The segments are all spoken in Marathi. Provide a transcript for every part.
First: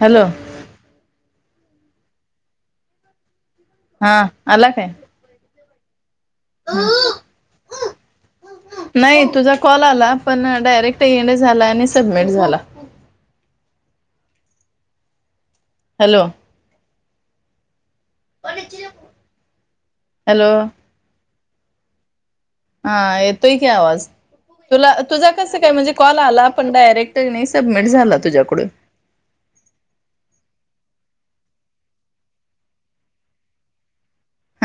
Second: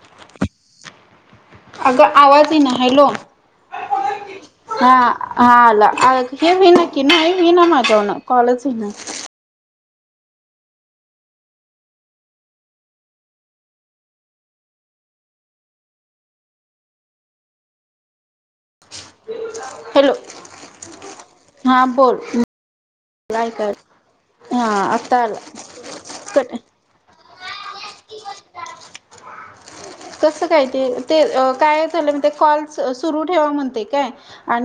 हॅलो! अगं आवाज येईना हलो हा अला काय? हा आला हे होईना की नाही होईना माझ्यावन कॉलच होईना नाही तुझा कॉल आला पण डायरेक्ट येणे झाला आणि सबमिट झाला. Hello hello. हां बोल हा येतोय की ऐका आवाज. हा तुला आता तुझा आला कस काय म्हणजे कॉल आला कट पण डायरेक्ट नाही सबमिट झाला तुझ्याकडून? [inaudible] कसं काय ते काय झालं म ते कॉलस सुरू ठेवा म्हणते काय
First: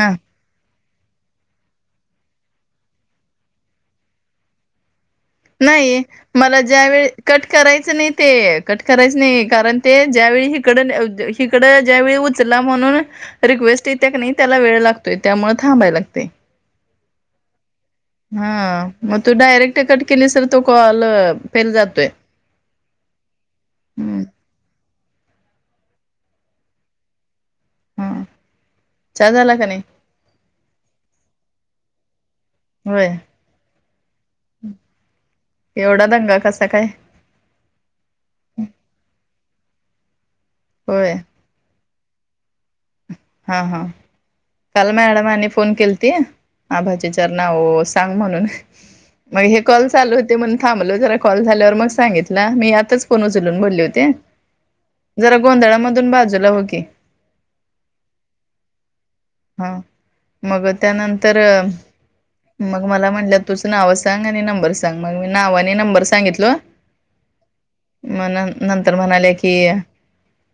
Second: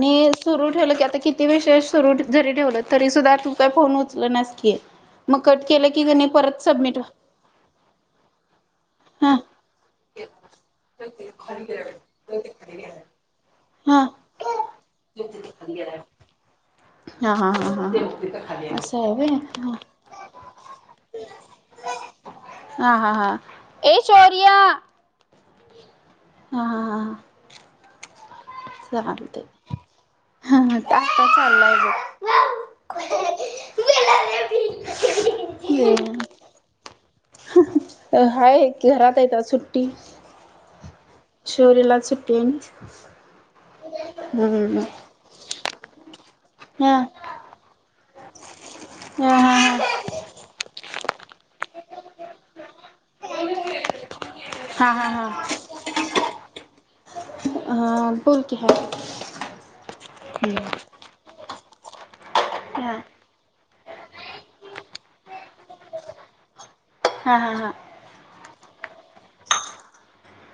हा सुरू ठेवलं की आता किती वेष सुरू जरी ठेवलं तरी सुद्धा काय फोन उचलेनास की मग कट केलं नाही की मला परत सबमिट ज्यावेळी कट करायचं नाही ते. कट करायच हा नाही कारण ते ज्यावेळी हिकड हिकडं ज्यावेळी उचला म्हणून रिक्वेस्ट हा येतेया नाही त्याला वेळ लागतोय त्यामुळे थांबाय लागते. हा हा हा हा हा असं आहे मग तू व्हय डायरेक्ट कट केल असेल तो कॉल फेल जातोय. हा हा हा ए हम्म शौर्य हा हा हा ह हा चलाह चहा झाला का नाही आता चाललाय ब होय एवढा दंगा कसा काय? हाय घरात येत आज सुट्टी. होय. शौर्य ला आज सुट्टी आहे ना. हा हा हम्म काल मॅडमने फोन केली ती हा आभजीचार नाव सांग म्हणून हा मग हा हे कॉल चालू होते म्हणून थांबलो जरा कॉल झाल्यावर मग सांगितला मी आतच फोन उचलून बोलले होते. हा हा हा जरा गोंधळामधून बाजूला हो की. हा बोलकी. हा मग त्यानंतर मग हा मला म्हटल्या तुझं नाव सांग आणि नंबर सांग मग म नाव आणि नंबर सांगितलो हा हा हा. म नंतर म्हणाले की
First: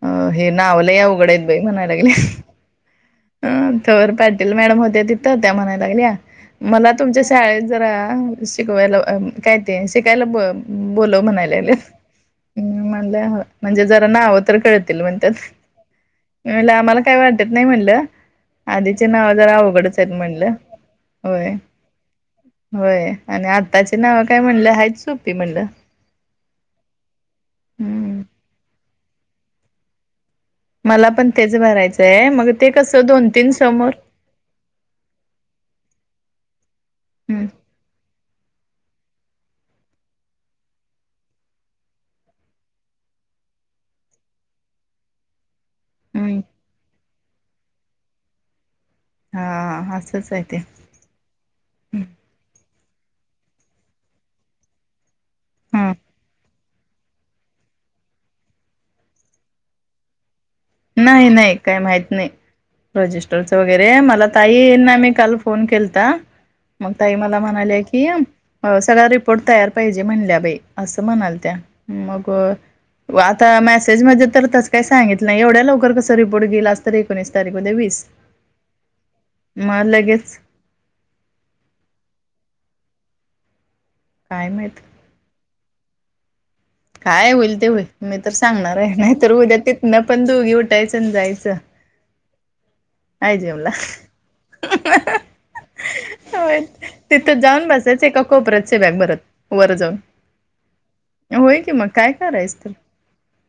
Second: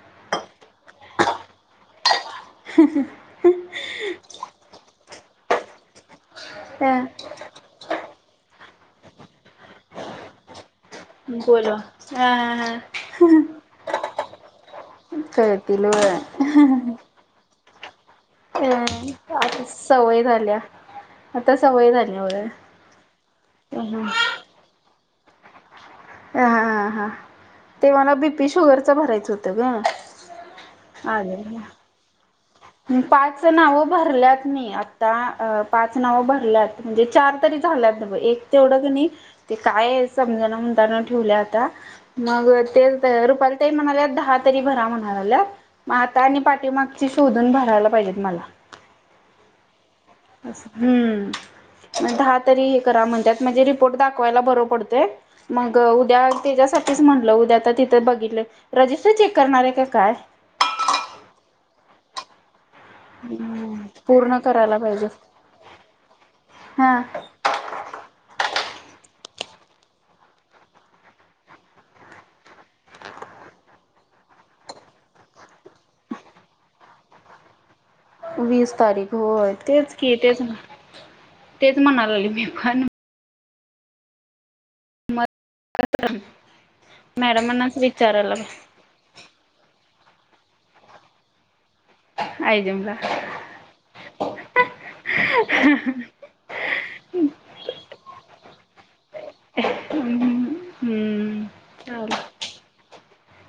अ हे नावलया अवघडहयात बाई म्हनाय लागलया. ह. ह अ तर पाटील मॅडम होत्या तिथं त्या म्हणायला लागल्या मला तुमच्या शाळेत जरा शिकवायला अ काय ते शिकायला ब बोलव म्हणाय लायले बोलवा हा हा हा म्हणलं म्हणजे जरा नावं तर कळत म्हणतात कळतील व्हय मी म्हणलं आम्हाला काय वाटत नाही म्हणलं अ आधीचे नाव जरा आता उघडच आहेत सवय म्हणलं झाल्या होय आता सवय झाल्या व्हय होय आणि आताची हा नाव काय म्हणले हाय चूप ती म्हणलं हा हा हा ते मला हम्म बीपी शुगरच भरायचं होतं ग मला पण तेच आलेलं भरायचंय मग ते कसं दोन तीन समोर ल्यात मी आत्ता अ पाच नाव भरल्यात चार हम्म तरी झाल्यात ब एक तेवढं कणी ते काय समजना म्हणताना ठेवल्या आता मग ते च रुपाल तई म्हणाल्यात दहा तरी भरा म्हणा लागल्यात म आता आणि हम्म पाठीमागची शोधून भरायला पाहिजेत मला हा असंच आहे ते. हम्म दहा तरी हे करा म्हणतात म्हणजे रिपोर्ट दाखवायला बर पडतंय मग हा उद्या तीझ्यासाठी म्हटलं उद्या आता तिथे बघितलं रजिस्टर चेक करणार आहे का काय नाही नाही काही माहत नाही रजिस्टर च वगैरे मला पूर्ण करायला ताईना पाहिजे मी काल फोन केलता मग हा ताई मला म्हणा णाले की अ सगळ्या रिपोर्ट तयार पाहिजे म्हणल्या बाई असं म्हणालत्या मग आता मेसेजमध्ये तर तस काही सांगितल नाही एवढ्यात लवकर कस रिपोर्ट गेला आज तर एकोणीस तारीख उद्या वीस वीस तारीख होय मग तेच की लगेच तेच तेच म्हणा लागलोय मी पण काय माहीत असुरम [unintelligible] काय होईल ते होईल मी तर सांगणार आहे नाही तर उद्या तिथनं पण दुघी उठायचं आणि जायचं आयजमला आयजमला हा हा [inaudible] होय तिथं जाऊन बसायचं ए का कोपऱ्यात शिराय बरं वर जाऊन हम्म होय की मग चाल काय करायचं तर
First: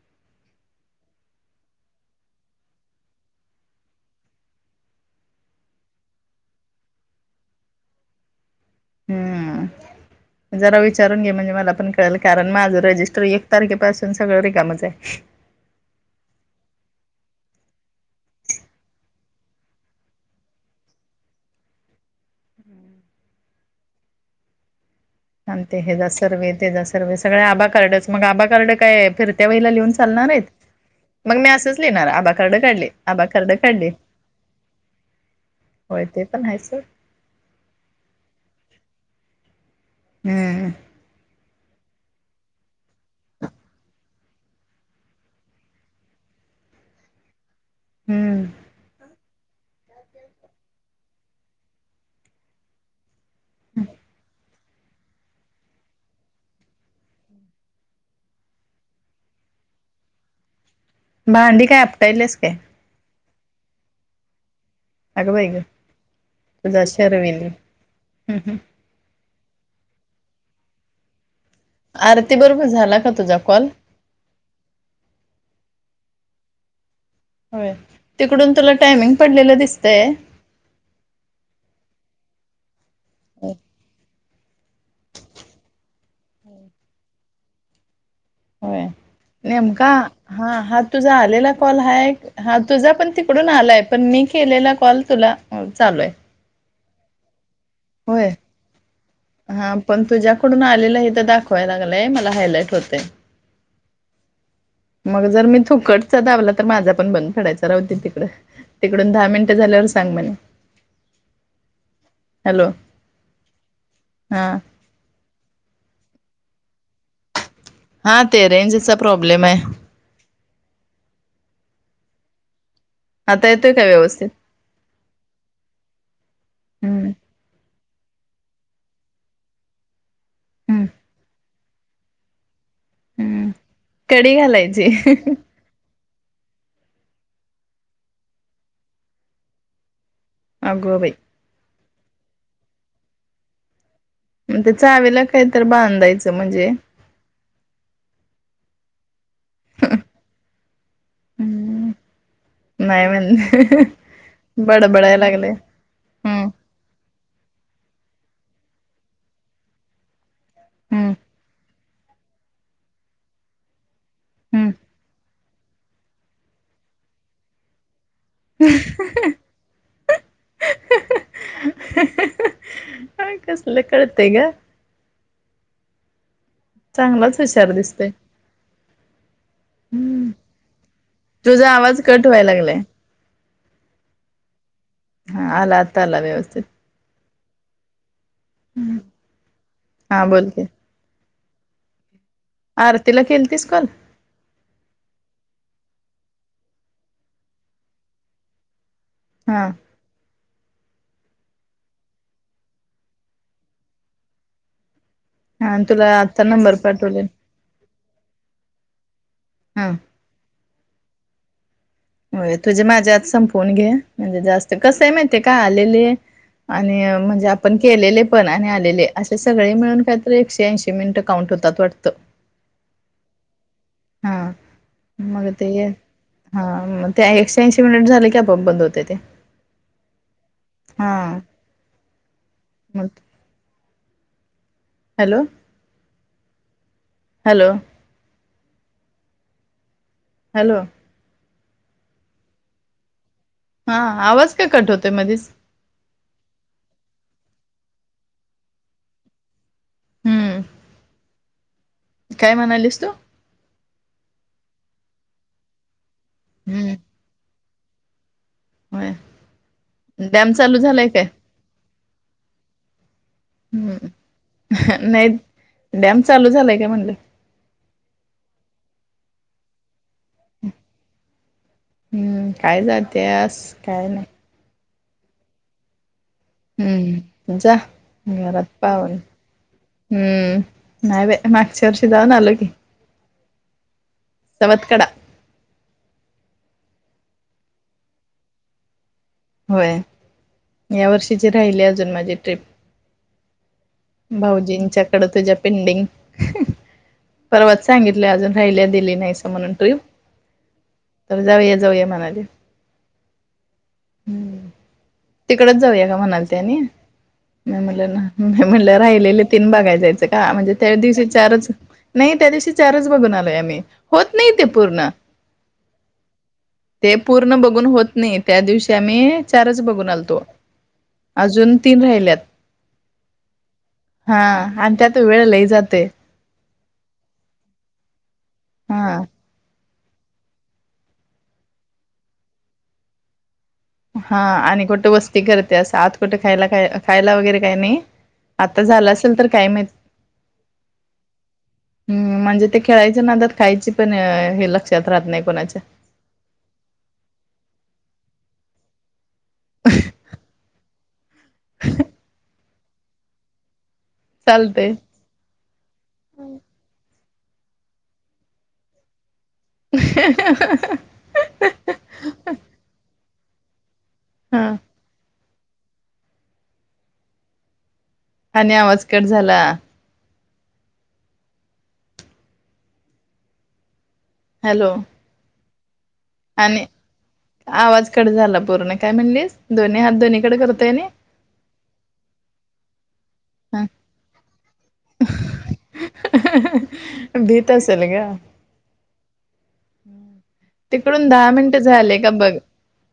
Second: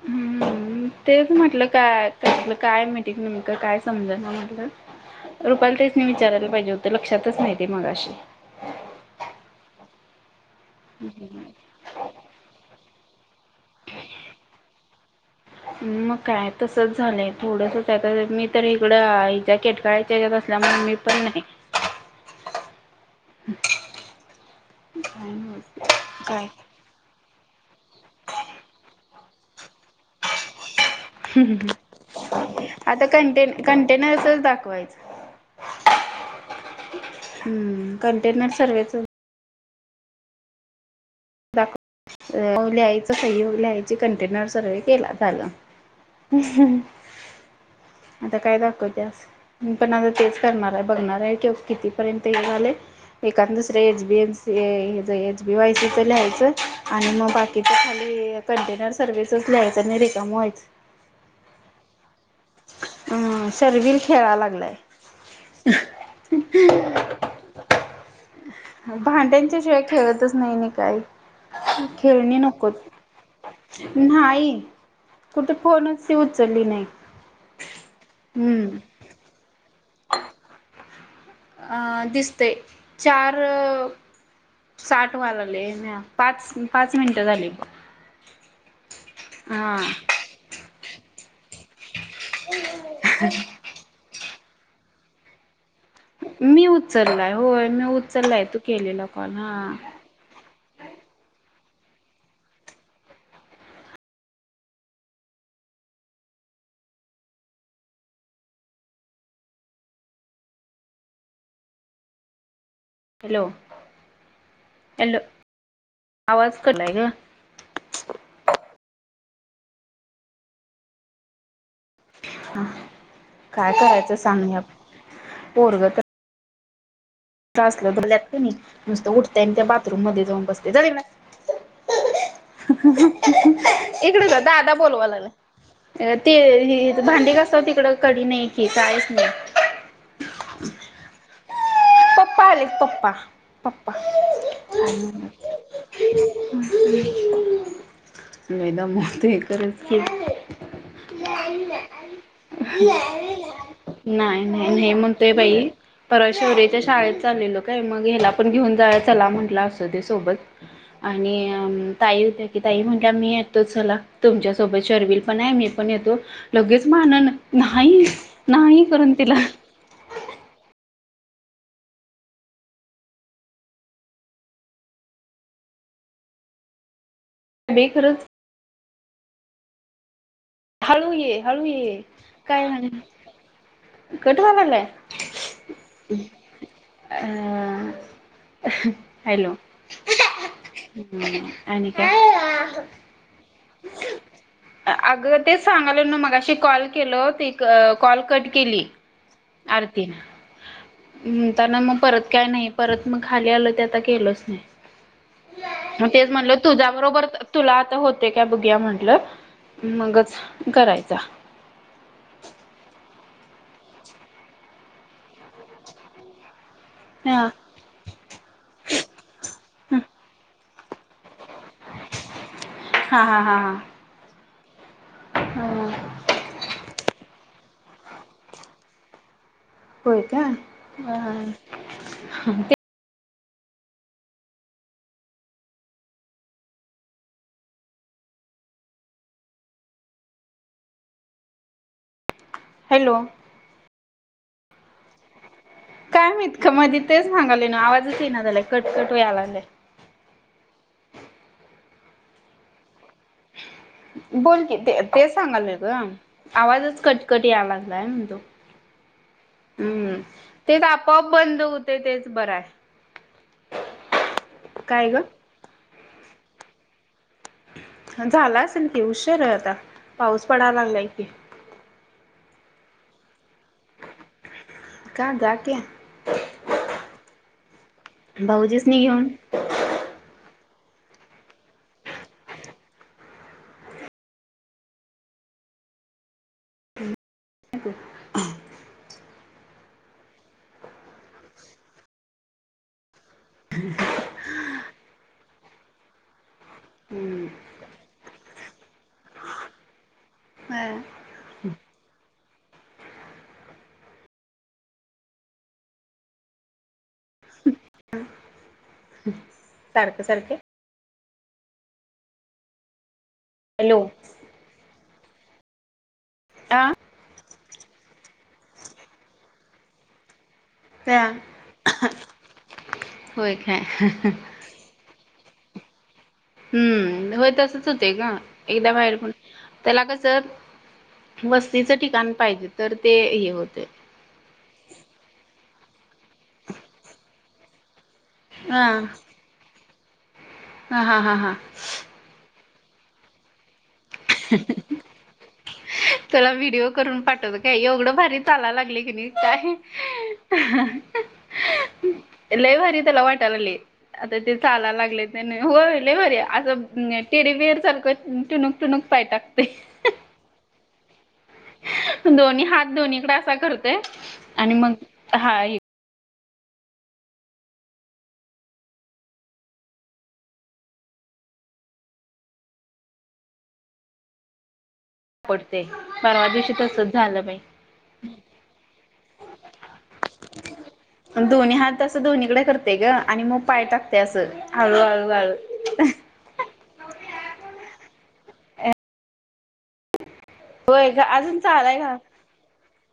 हम्म तेच म्हटलं काय त्यातलं काय मिटिंग नेमकं काय समजना म्हटलं रूपाली ताईसनी विचारायला पाहिजे होत लक्षातच नाही ते मगाशी हम्म जरा विचारून घे म्हणजे मला पण कळेल कारण माझं रजिस्टर एक तारखेपासून सगळं रिकामच आहे मग काय तसच झालंय थोडस [inaudible] मी तर इकडं हिच्या केटकाळच्या हयाच्यात असल्यामुळे मी [inaudible] [inaudible] [inaudible] आणि ते हेजा काय सर्वे तेज स सगळया आबा कार्डच मग आबा कार्ड काय फिरत्या वेळेला लिहून चालणार आहेत मग मी असंच लिहिणार आबा कार्ड काढले आता आबा कार्ड कंटेन काढले कंटेनर्सच दाखवायचं होय ते पण आहे सोड हम्म कंटेनर सर्वेच हम्म मग लिहायच सही लिहायची कंटेनर सर्व केला झालं आता काय हम्म दाखवत्यास पण आता तेच करणार आहे बघणार आहे की कितीपर्यंत हे झाले एका दुसरे एचबीएफस ते हेच एच बीवायसी ते लिहायचं आणि मग बाकीच खाली कंटेनर सर्वेचच लिहायचं, आणि रिकाम व्हायचं. भांडी काय आपटायलेस काय? अ सर्विन खेळा लागलाय. अगं बाई ग तुझा शरवीन हं हं! भांड्यांच्या शिवाय खेळतच नाही नी काही. आरती खेळणी बरोबर नकोत. झाला का तुझा कॉल नाही कुठ फोनच ती उचलली नाही. होय तिकडून तुला हम्म टायमिंग पडलेलं दिसतय? अ दिसतय चार साठ वाल ले न्या पाच, पाच, मिनिटं झाली. होय हा नेमका हा हा तुझा आलेला कॉल हाय हा तुझा पण तिकडून आलाय, पण मी केलेला कॉल तुला चालू आहे. मी उचललाय होय मी होय उचललाय तू केलेला कॉल हा. तुझ्याकडून आलेलं हे त दाखवाय लागलंय मला हायलाईट होतेय. मग जर मी थुकटचा दाबला तर माझा पण बंद पडायचा राहूं दे तिकडं. तिकडून दहा मिनिट झाल्यावर सांग म्हने हॅलो! हॅलो हा ऍलो आवाज कट हा ते रेंजचा प्रॉब्लेम आहे ते अ आता काय येतोय का करायचं व्यवस्थित सांगया पोरगत हम्म त असल त ल्यात कणी, नुसतं उठतय अन त्या बाथरूम मध्ये जाऊन बसतय जा हम्म तिकडं. हम्म कडी इकडेजा दादा घालायची बोलवाया लागलाय. अ ते हे त भांडी घसावं तिकडं कडी नाही कि काचाहीच नाही आगबाई. पप्पा आलेत पप्पा. पप्पा न ते चावीला काही तर बांधायचं म्हणजे [unintelligible] नाही, हम्म नाही म्हण नाही, नही बडबडाय म्हणतोय लागले बाई. परवा हम्म शोर्य च्या शाळेत चाललेलो काय, मग ह्याला पण घेऊन जाय चला म्हटलं असु दे सोबत. हम्म आणि अं! ताई होत्या की ताई म्हणल्या, मी येतो चला तुमच्यासोबत शर्विल पण आहे मी पण येतो लगेच मानन नाही, नाही करून तिला काय कासला कळतय ग! चांगलाच हुशार बे दिसतय खरंच हूं! हळू ये, हळू ये, काय लागलाय म्हणे कठ वा लागलाय? हा आला आताला व्यवस्थित. [unintelligible] हूं हा आणि बोल की काय? [unintelligible] आरतीला केलतीस कॉल? अगं तेच सांगाले नो मगाशी कॉल केल ते कॉल कट केली हं! तीन! हूं ताना म परत काय नाही, परत म खाली आलं ते आता गेलोच नाही. हा म तुला तेच आता म्हनलं नंबर तुझ्या पाठवले बरोबर तुला आता होते का बघुया म्हंटलं हा मंगच करायचा? होय तुझे माझ्या आत संपवून घे, म्हणजे जास्त कसं आहे माहितीय काय आलेले आणि म्हणजे हा आपण केलेले पण आणि आलेले, असे सगळे मिळून कायतर, एकशे ऐंशी मिनिटं काउंट होतात वाटतं हा हा हा हा! हा मग ते हाग ते एकशे ऐंशी मिनिट झाले की आपोआप बंद होते ते. होतं कां बरं म [inaudible] हॅलो हॅलो हॅलो हॅलो हा आवाज का कट होतोय मधेच. काय माहीत का मध्ये तेच सांगाले ना आवाजच ये ना झालाय कटकट वयालागलाय. हम्म काय म्हणालीस तू बोलकी ते ते सांगालय ग. हम्म आवाजच कटकट यायला लागलाय. होय हम्म डॅम चालू तेच झालाय आपोआप काय बंद होते तेच बर आहे. ह् काय ग? नाही डॅम चालू झालाय का म्हणलं. झाला असेल कि उशीर आहे आता पाऊस पडायला लागलाय की. हम्म काय जात आस काय नाही का जा की हम्म जा घरात भाऊजीसनी पाहुणे घेऊन हम्म नाही बाई मागच्या वर्षी जाऊन आलोय की. सवत्कडा होय या वर्षीची राहिली अजून माझी ट्रिप. भाऊजीनच्या कडे तुझ्या पेंडिग. परवाच सांगितलं अजून राहिल्या दिली नाहीस म्हणून ट्रिप हम तर जाऊया जाऊया म्हणाले तिकडच जाऊया का म्हणाल त्यानी म म्हणल्या ना म म्हणल्या राहिलेले तीन बघाय सारखे जायच का सारखे म्हणजे त्या दिवशी चारच नाही त्या दिवशी चारच बघून आलोय. हॅलो होत नाही ते पूर्ण. हां ते पूर्ण बघून होत नाही त्या दिवशी आम्ही चारच बघून आलतो. त्या अजून तीन राहिल्यात होय काय हा आणि त्यात. वेळ लई जातेय हम्म होय तसच होतेय ग एकदा बाहेर हा पण त्याला कसर वस्तीचं ठिकाण पाहिजे तर ते हे होते हा आणि कुठं वस्ती करते असं आत कुठे खायला खायला वगैरे काय नाही. आता हा झालं असेल तर काय माहित. हा हा हा हां हम म्हणजे ते खेळायचे नादात खायची पण हे लक्षात राहत नाही कोणाच्या. तुला व्हिडिओ करून पाठवत काय एवढं भारी चालायला लागलय की नाही. काय लय भारी त्याला वाटायला लागलय. आता ते चालतय चालायला लागले त्यां हो लय भारी असं. टेडी बियर सारखं टुनूक टुनूक पाय टाकतय. ह [inaudible] दोन्ही हात दोन्हीकडे असा करतोय हा आणि मग हा आणि आवाज कट झाला. हॅलो पडते परवा दिवशी आणि तसच झालं बाई. आवाज कट झाला पूर्ण काय म्हणलीस दोन्ही हात दोन्ही कडे करतोय ना. दोन्ही हात असं दोन्हीकडे करते ग आणि मग हा पाय टाकताय अस हळू हळू हळू भित असेल ग होय ग तिकडून दहा अजून मिनट चालाय झाले का बघ?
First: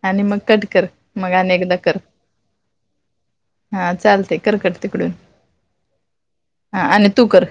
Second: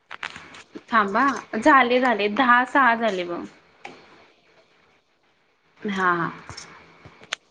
आणि मग कट कर थांबा मग आणि एकदा कर. झाले झाले दहा सहा झाले बघ हा चालते कर कट तिकडून. हा हा हा आणि तू कर